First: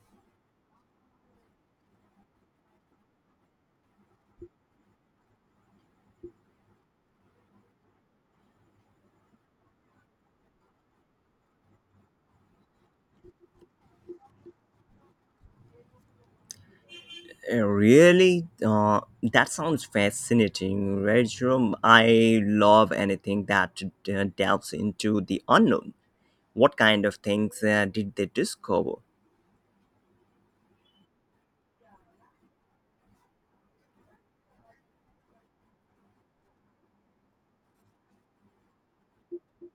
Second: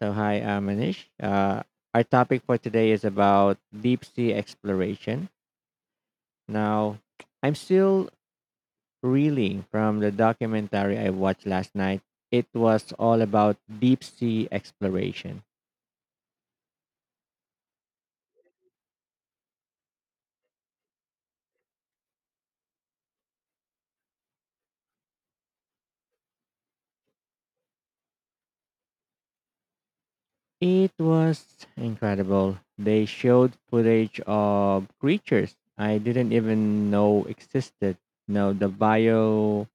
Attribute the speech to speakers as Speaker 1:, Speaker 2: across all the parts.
Speaker 1: So, hi, Manish. Our topic for today is about deep sea exploration. Now, I'm still reeling from the documentary I watched last night. It was all about deep sea exploration.
Speaker 2: Really? That sounds fascinating, Rajram. I love anything that delves into the unknown. What kind of things did they discover?
Speaker 1: It was incredible. They showed footage of creatures I didn't even know existed. No, the bioluminescent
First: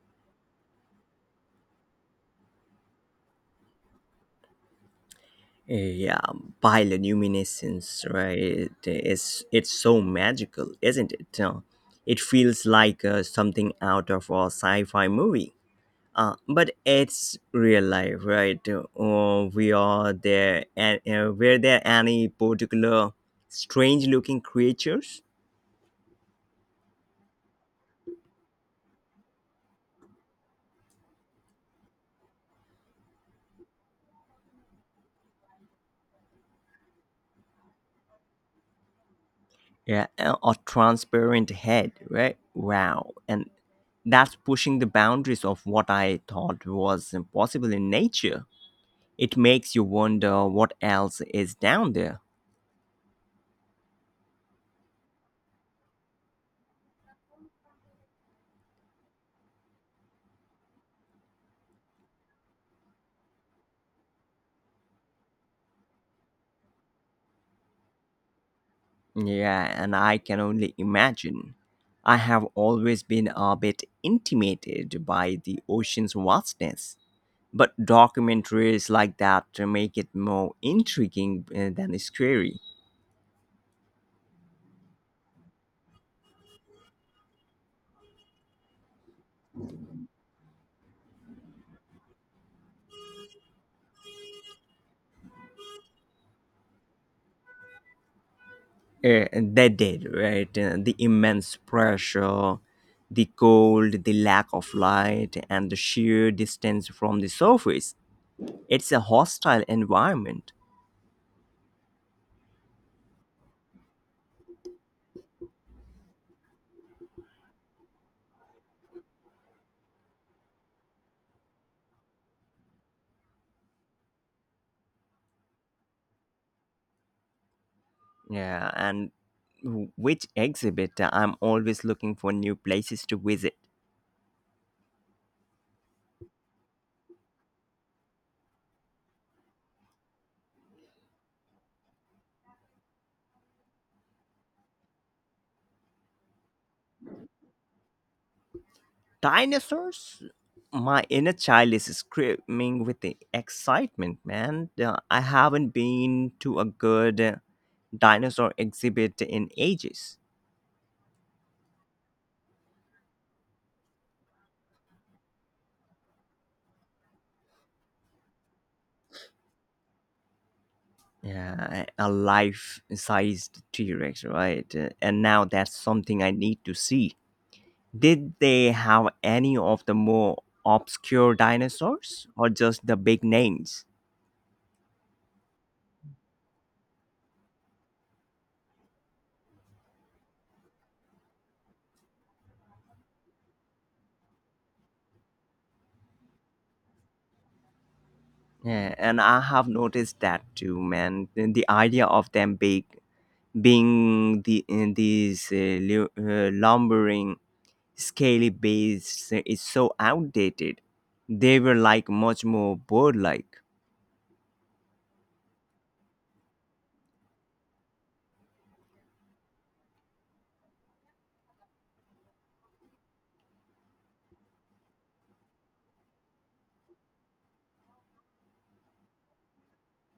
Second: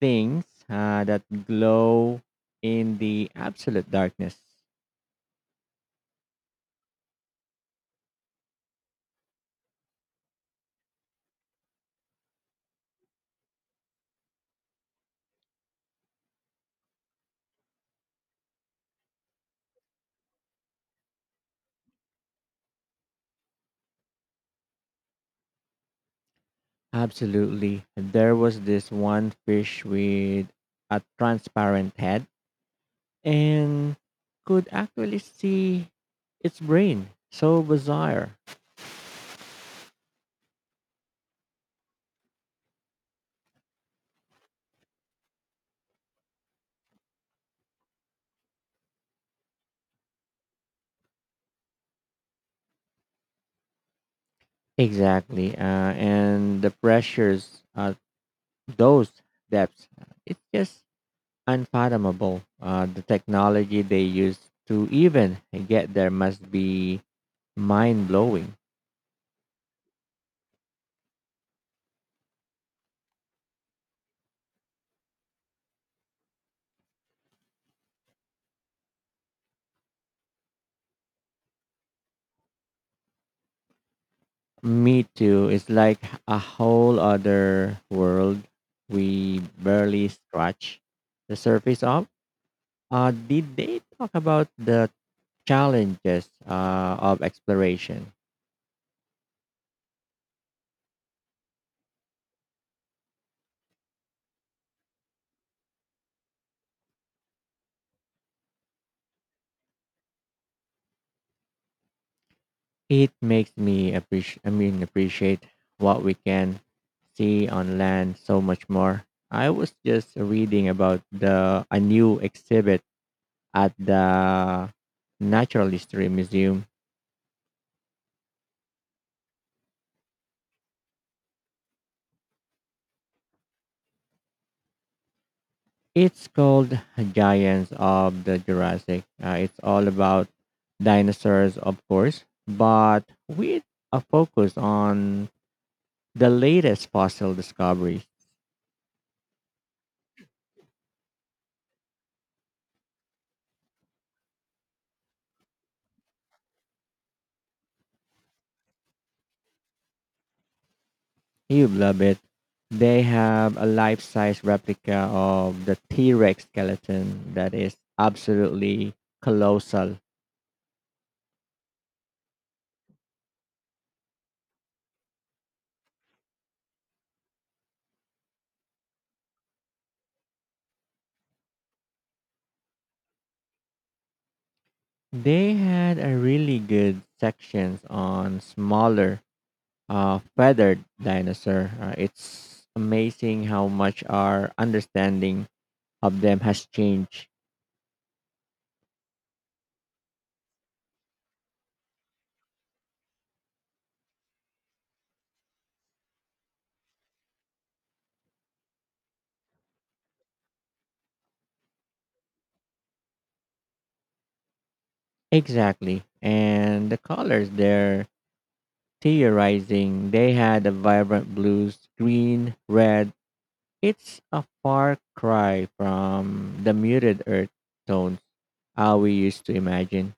Speaker 1: things that glow in the absolute darkness.
Speaker 2: Yeah, bioluminescence, right? It's so magical, isn't it? It feels like something out of a sci fi movie. But it's real life, right? We are there, and were there any particular strange-looking creatures?
Speaker 1: Absolutely. There was this one fish with a transparent head and could actually see its brain. So bizarre.
Speaker 2: Yeah, a transparent head, right? Wow. And that's pushing the boundaries of what I thought was impossible in nature. It makes you wonder what else is down there.
Speaker 1: Exactly. And the pressures at those depths, it's just unfathomable. The technology they use to even get there must be mind blowing.
Speaker 2: Yeah, and I can only imagine. I have always been a bit intimidated by the ocean's vastness, but documentaries like that make it more intriguing than scary.
Speaker 1: Me too. It's like a whole other world we barely scratch the surface of. Did they talk about the challenges of exploration?
Speaker 2: They did, right? The immense pressure, the cold, the lack of light, and the sheer distance from the surface. It's a hostile environment.
Speaker 1: It makes me appreciate. Appreciate what we can see on land so much more. I was just reading about the a new exhibit at the Natural History Museum.
Speaker 2: Yeah, and which exhibit? I'm always looking for new places to visit.
Speaker 1: It's called Giants of the Jurassic. It's all about dinosaurs, of course, but with a focus on the latest fossil discoveries.
Speaker 2: Dinosaurs? My inner child is screaming with the excitement, man. I haven't been to a good dinosaur exhibit in ages.
Speaker 1: You'd love it. They have a life size replica of the T Rex skeleton that is absolutely colossal.
Speaker 2: Yeah, a life-sized T-Rex, right? And now that's something I need to see. Did they have any of the more obscure dinosaurs or just the big names?
Speaker 1: They had a really good sections on smaller feathered dinosaur. It's amazing how much our understanding of them has changed.
Speaker 2: Yeah, and I have noticed that too, man. And the idea of them big being the in these lumbering, scaly beasts is so outdated. They were like much more bird-like.
Speaker 1: Exactly. And the colors they're theorizing, they had a vibrant blues, green, red. It's a far cry from the muted earth tones how we used to imagine.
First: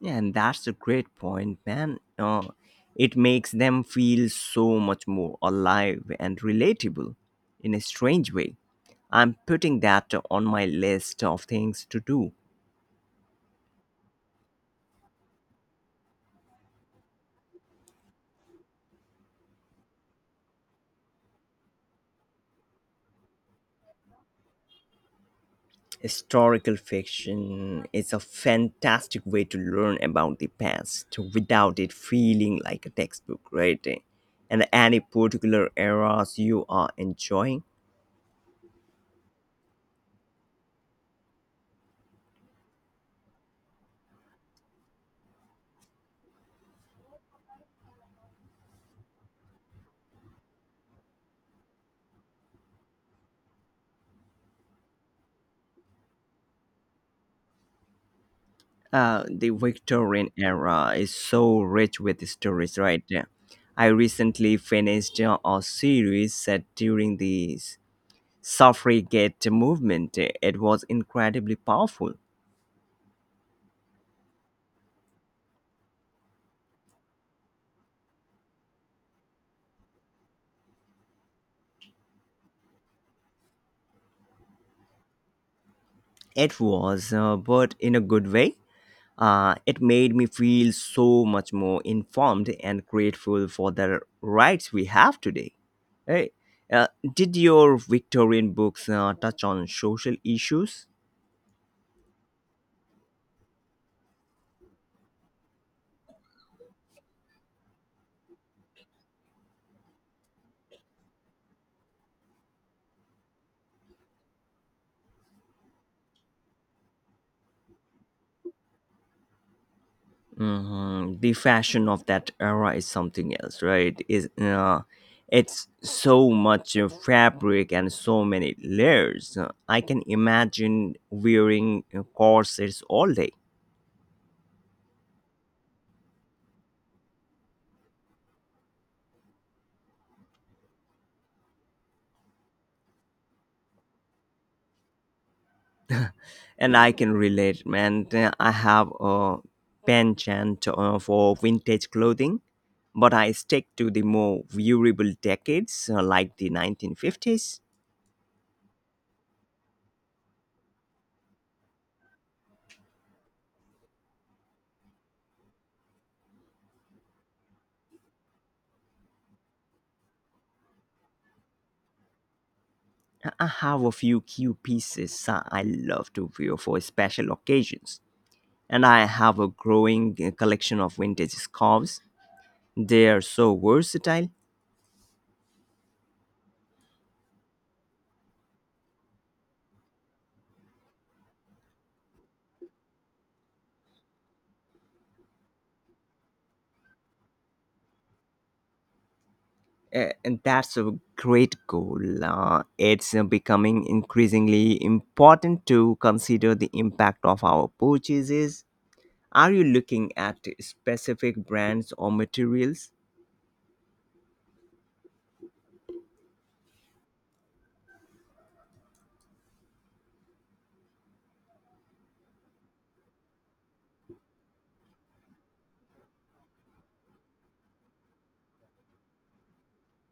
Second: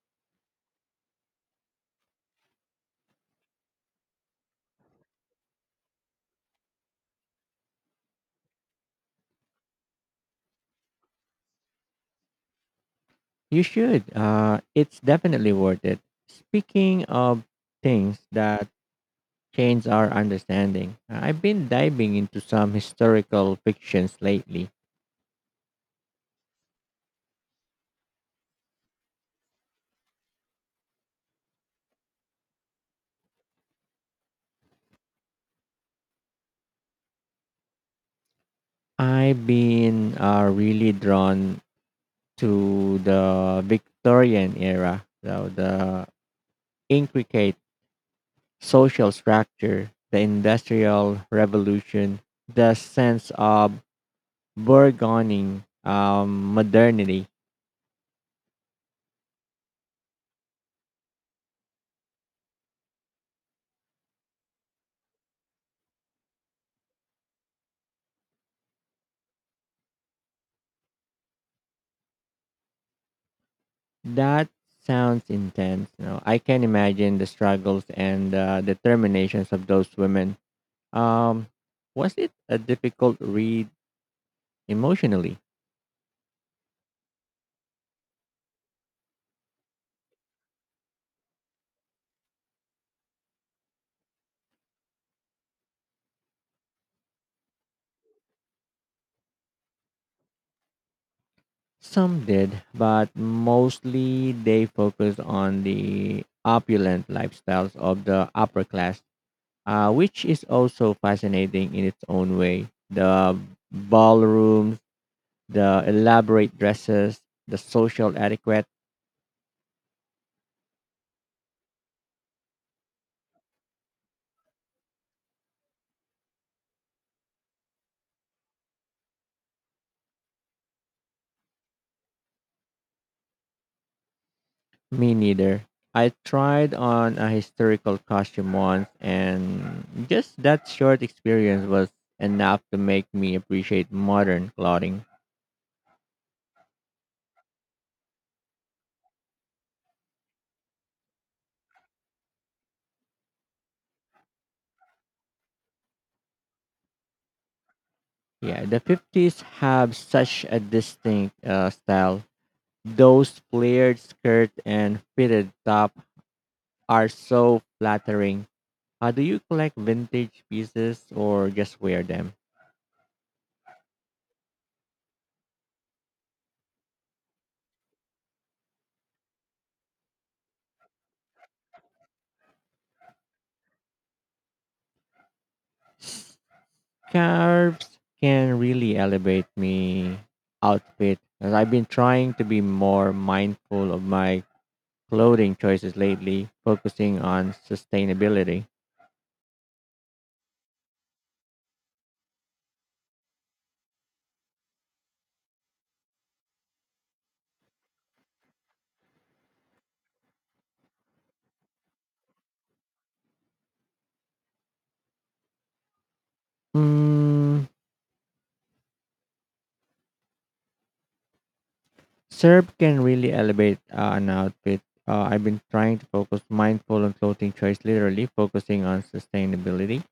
Speaker 2: Yeah, and that's a great point, man. It makes them feel so much more alive and relatable in a strange way. I'm putting that on my list of things to do.
Speaker 1: You should. It's definitely worth it. Speaking of things that change our understanding. I've been diving into some historical fictions lately.
Speaker 2: Historical fiction is a fantastic way to learn about the past without it feeling like a textbook, right? And any particular eras you are enjoying?
Speaker 1: I've been really drawn to the Victorian era, so the intricate social structure, the Industrial Revolution, the sense of burgeoning modernity.
Speaker 2: The Victorian era is so rich with stories, right? I recently finished a series set during the suffragette movement. It was incredibly powerful.
Speaker 1: That sounds intense. You know, I can imagine the struggles and determinations of those women. Um, was it a difficult read emotionally?
Speaker 2: It was, but in a good way. It made me feel so much more informed and grateful for the rights we have today. Hey, uh, did your Victorian books touch on social issues?
Speaker 1: Some did, but mostly they focused on the opulent lifestyles of the upper class, which is also fascinating in its own way. The ballrooms, the elaborate dresses, the social etiquette.
Speaker 2: Mhm. The fashion of that era is something else, right? Is it's so much fabric and so many layers. I can imagine wearing corsets all day,
Speaker 1: Me neither. I tried on a historical costume once, and just that short experience was enough to make me appreciate modern clothing.
Speaker 2: and I can relate. Man, I have a penchant for vintage clothing, but I stick to the more durable decades like the 1950s.
Speaker 1: Yeah, the 50s have such a distinct style. Those flared skirt and fitted top are so flattering. Do you collect vintage pieces or just wear them?
Speaker 2: I have a few key pieces I love to wear for special occasions, and I have a growing collection of vintage scarves. They are so versatile,
Speaker 1: Carbs can really elevate me outfit as I've been trying to be more mindful of my clothing choices lately, focusing on sustainability.
Speaker 2: and that's a great goal. It's becoming increasingly important to consider the impact of our purchases. Are you looking at specific brands or materials?
Speaker 1: Mm, syrup can really elevate an outfit. I've been trying to focus mindful on clothing choice, literally focusing on sustainability.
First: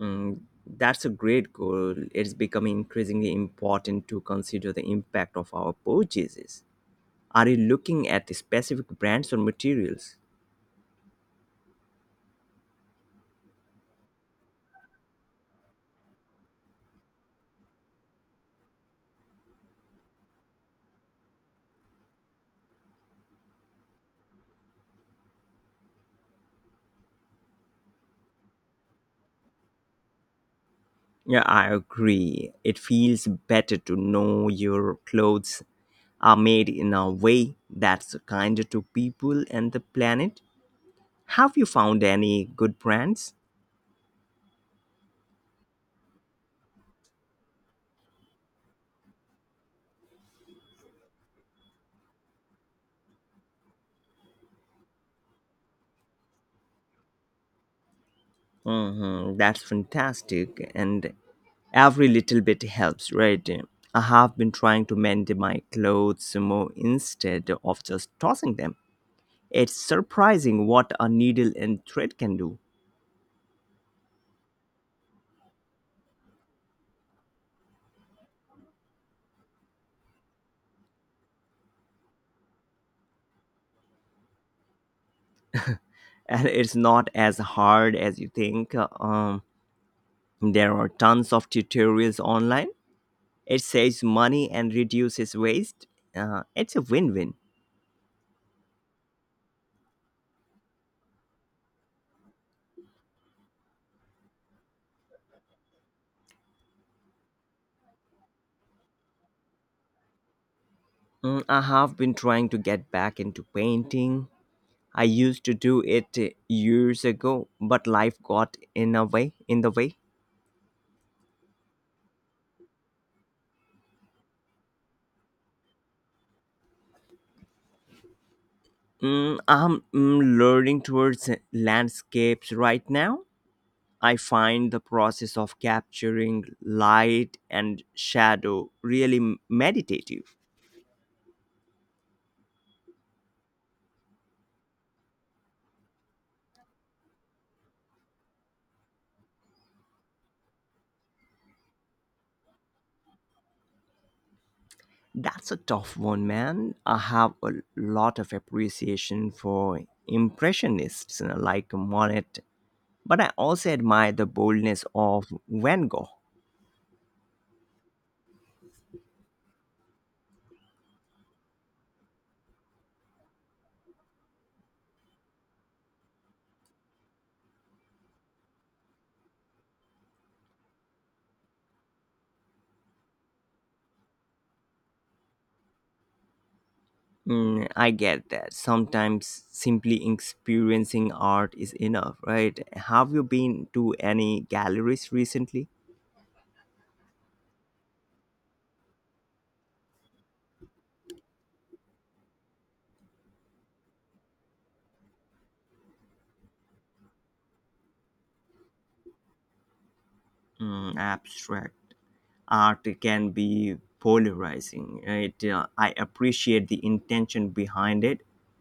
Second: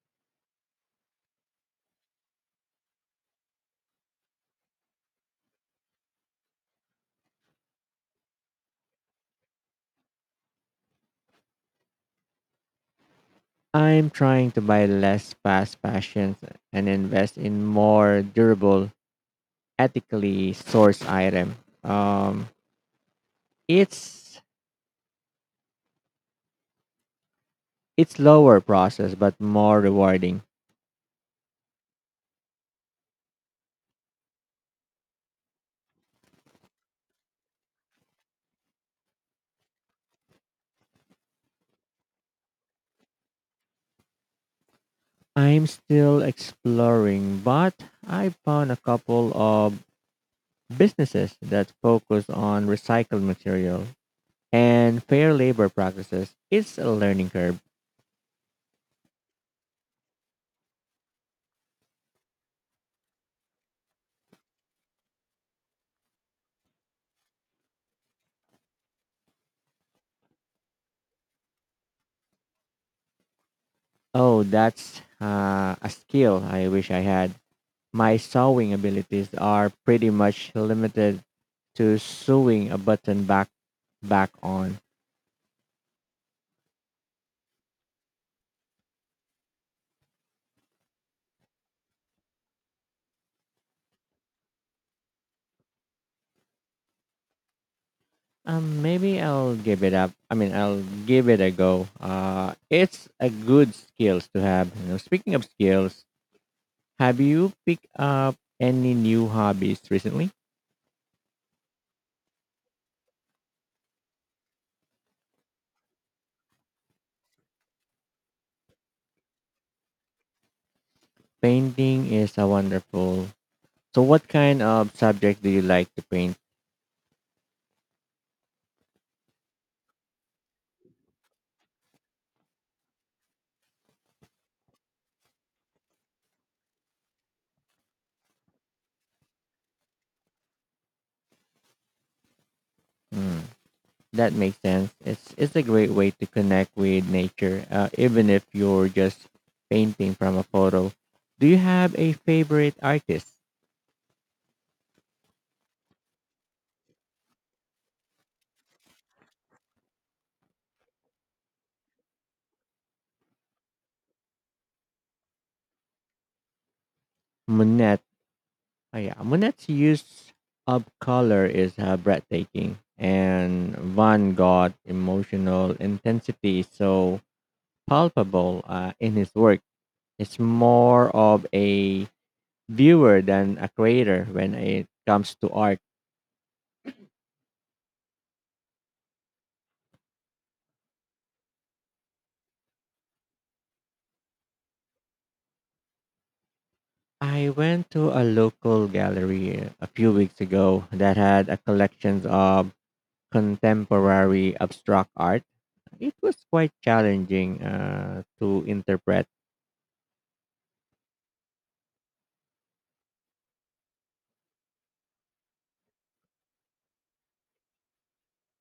Speaker 2: Mm, that's a great goal. It's becoming increasingly important to consider the impact of our purchases. Are you looking at specific brands or materials?
Speaker 1: I'm trying to buy less fast fashions and invest in more durable, ethically sourced item. Um, it's It's slower process but more rewarding.
Speaker 2: Yeah, I agree. It feels better to know your clothes are made in a way that's kinder to people and the planet. Have you found any good brands?
Speaker 1: I'm still exploring, but I found a couple of businesses that focus on recycled material and fair labor practices. It's a learning curve.
Speaker 2: Hmm, that's fantastic. And every little bit helps, right? I have been trying to mend my clothes more instead of just tossing them. It's surprising what a needle and thread can do.
Speaker 1: Oh, that's a skill I wish I had. My sewing abilities are pretty much limited to sewing a button back on.
Speaker 2: And it's not as hard as you think. There are tons of tutorials online. It saves money and reduces waste. It's a win win.
Speaker 1: Maybe I'll give it up. I'll give it a go. It's a good skills to have. You know, speaking of skills, have you picked up any new hobbies recently?
Speaker 2: Mm, I have been trying to get back into painting. I used to do it years ago, but life got in the way.
Speaker 1: Painting is a wonderful. So, what kind of subject do you like to paint?
Speaker 2: Mm, I'm learning towards landscapes right now. I find the process of capturing light and shadow really meditative.
Speaker 1: Hmm, that makes sense. It's a great way to connect with nature, even if you're just painting from a photo. Do you have a favorite artist?
Speaker 2: That's a tough one, man. I have a lot of appreciation for Impressionists like Monet, but I also admire the boldness of Van Gogh.
Speaker 1: Monet. Oh yeah, Monet's use of color is breathtaking, and Van Gogh's emotional intensity is so palpable in his work. It's more of a viewer than a creator when it comes to art.
Speaker 2: Mm, I get that. Sometimes simply experiencing art is enough, right? Have you been to any galleries recently?
Speaker 1: I went to a local gallery a few weeks ago that had a collection of contemporary abstract art. It was quite challenging to interpret.
Speaker 2: Mm, abstract art can be polarizing. It, I appreciate the intention behind it,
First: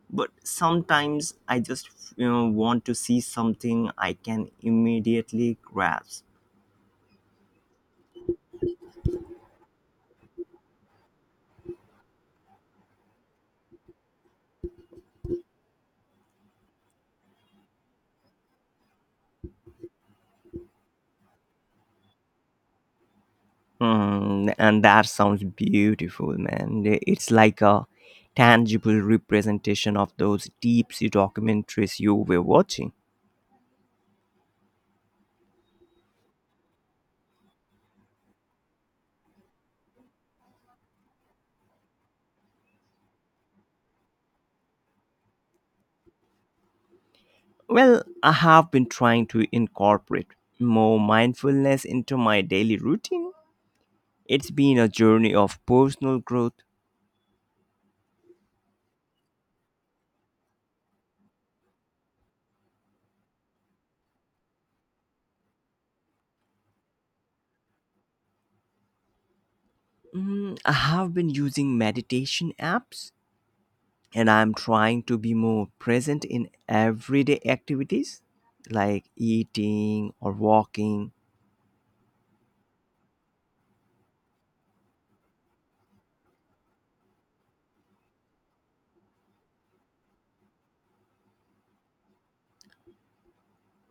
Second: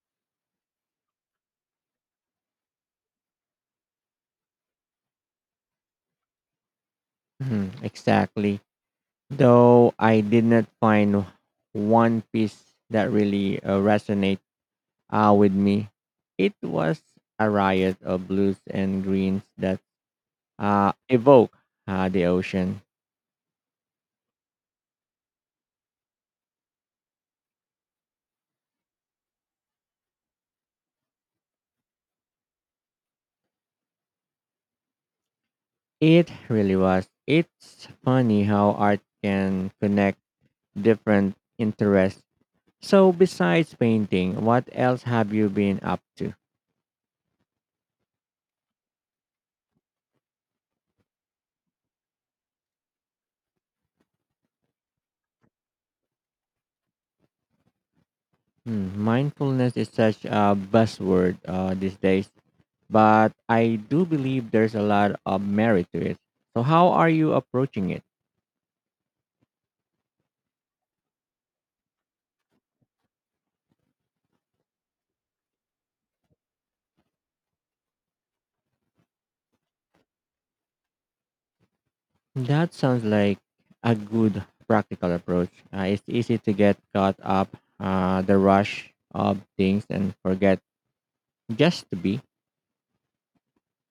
Speaker 2: but sometimes I just want to see something I can immediately grasp.
Speaker 1: Mhm, exactly. Though I did not find one piece that really resonate with me, it was a riot of blues and greens that evoke the ocean.
Speaker 2: Hmm, and that sounds beautiful, man. It's like a tangible representation of those deep sea documentaries you were watching.
Speaker 1: It really was. It's funny how art can connect different interests. So, besides painting, what else have you been up to?
Speaker 2: Well, I have been trying to incorporate more mindfulness into my daily routine. It's been a journey of personal growth.
Speaker 1: Hmm, mindfulness is such a buzzword these days. But I do believe there's a lot of merit to it. So, how are you approaching it?
Speaker 2: Mm, I have been using meditation apps and I'm trying to be more present in everyday activities like eating or walking.
Speaker 1: That sounds like a good practical approach. It's easy to get caught up the rush of things and forget just to be.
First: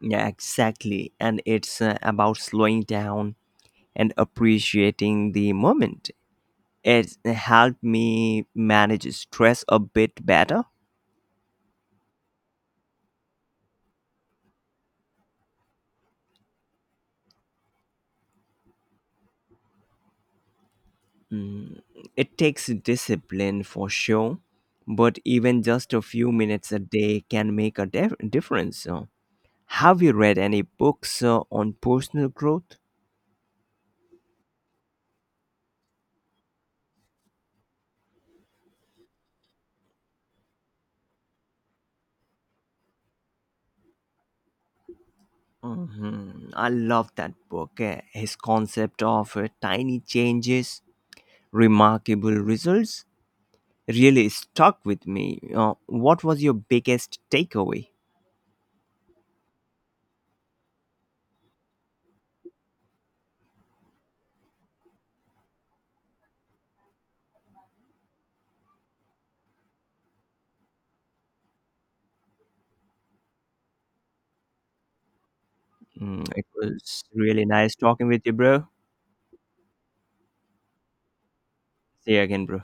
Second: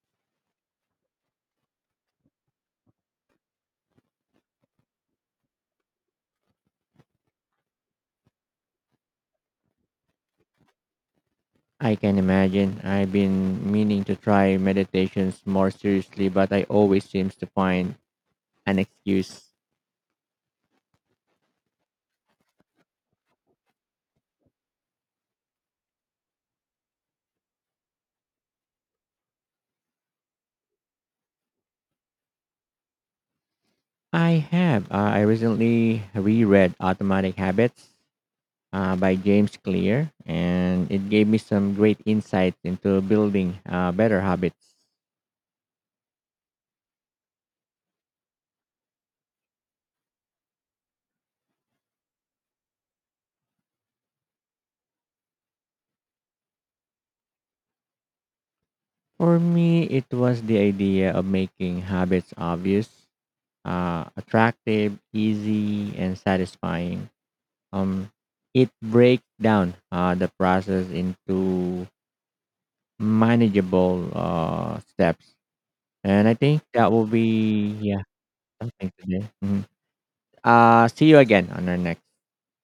Speaker 2: Yeah, exactly. And it's about slowing down and appreciating the moment. It helped me manage stress a bit better.
Speaker 1: I can imagine. I've been meaning to try meditations more seriously, but I always seems to find an excuse.
Speaker 2: Mm, it takes discipline for sure, but even just a few minutes a day can make a difference. So, have you read any books on personal growth?
Speaker 1: I have. I recently reread Automatic Habits by James Clear, and it gave me some great insight into building better habits.
Speaker 2: Mhm. I love that book. His concept of tiny changes, remarkable results really stuck with me. What was your biggest takeaway?
Speaker 1: For me, it was the idea of making habits obvious, attractive, easy, and satisfying. Um, it breaks down the process into manageable steps,
Speaker 2: Mm,
Speaker 1: and I
Speaker 2: it
Speaker 1: think that
Speaker 2: was
Speaker 1: will
Speaker 2: really nice
Speaker 1: be yeah
Speaker 2: talking with you, bro.
Speaker 1: something today. Mhm. See you again on our next.
Speaker 2: See you again, bro.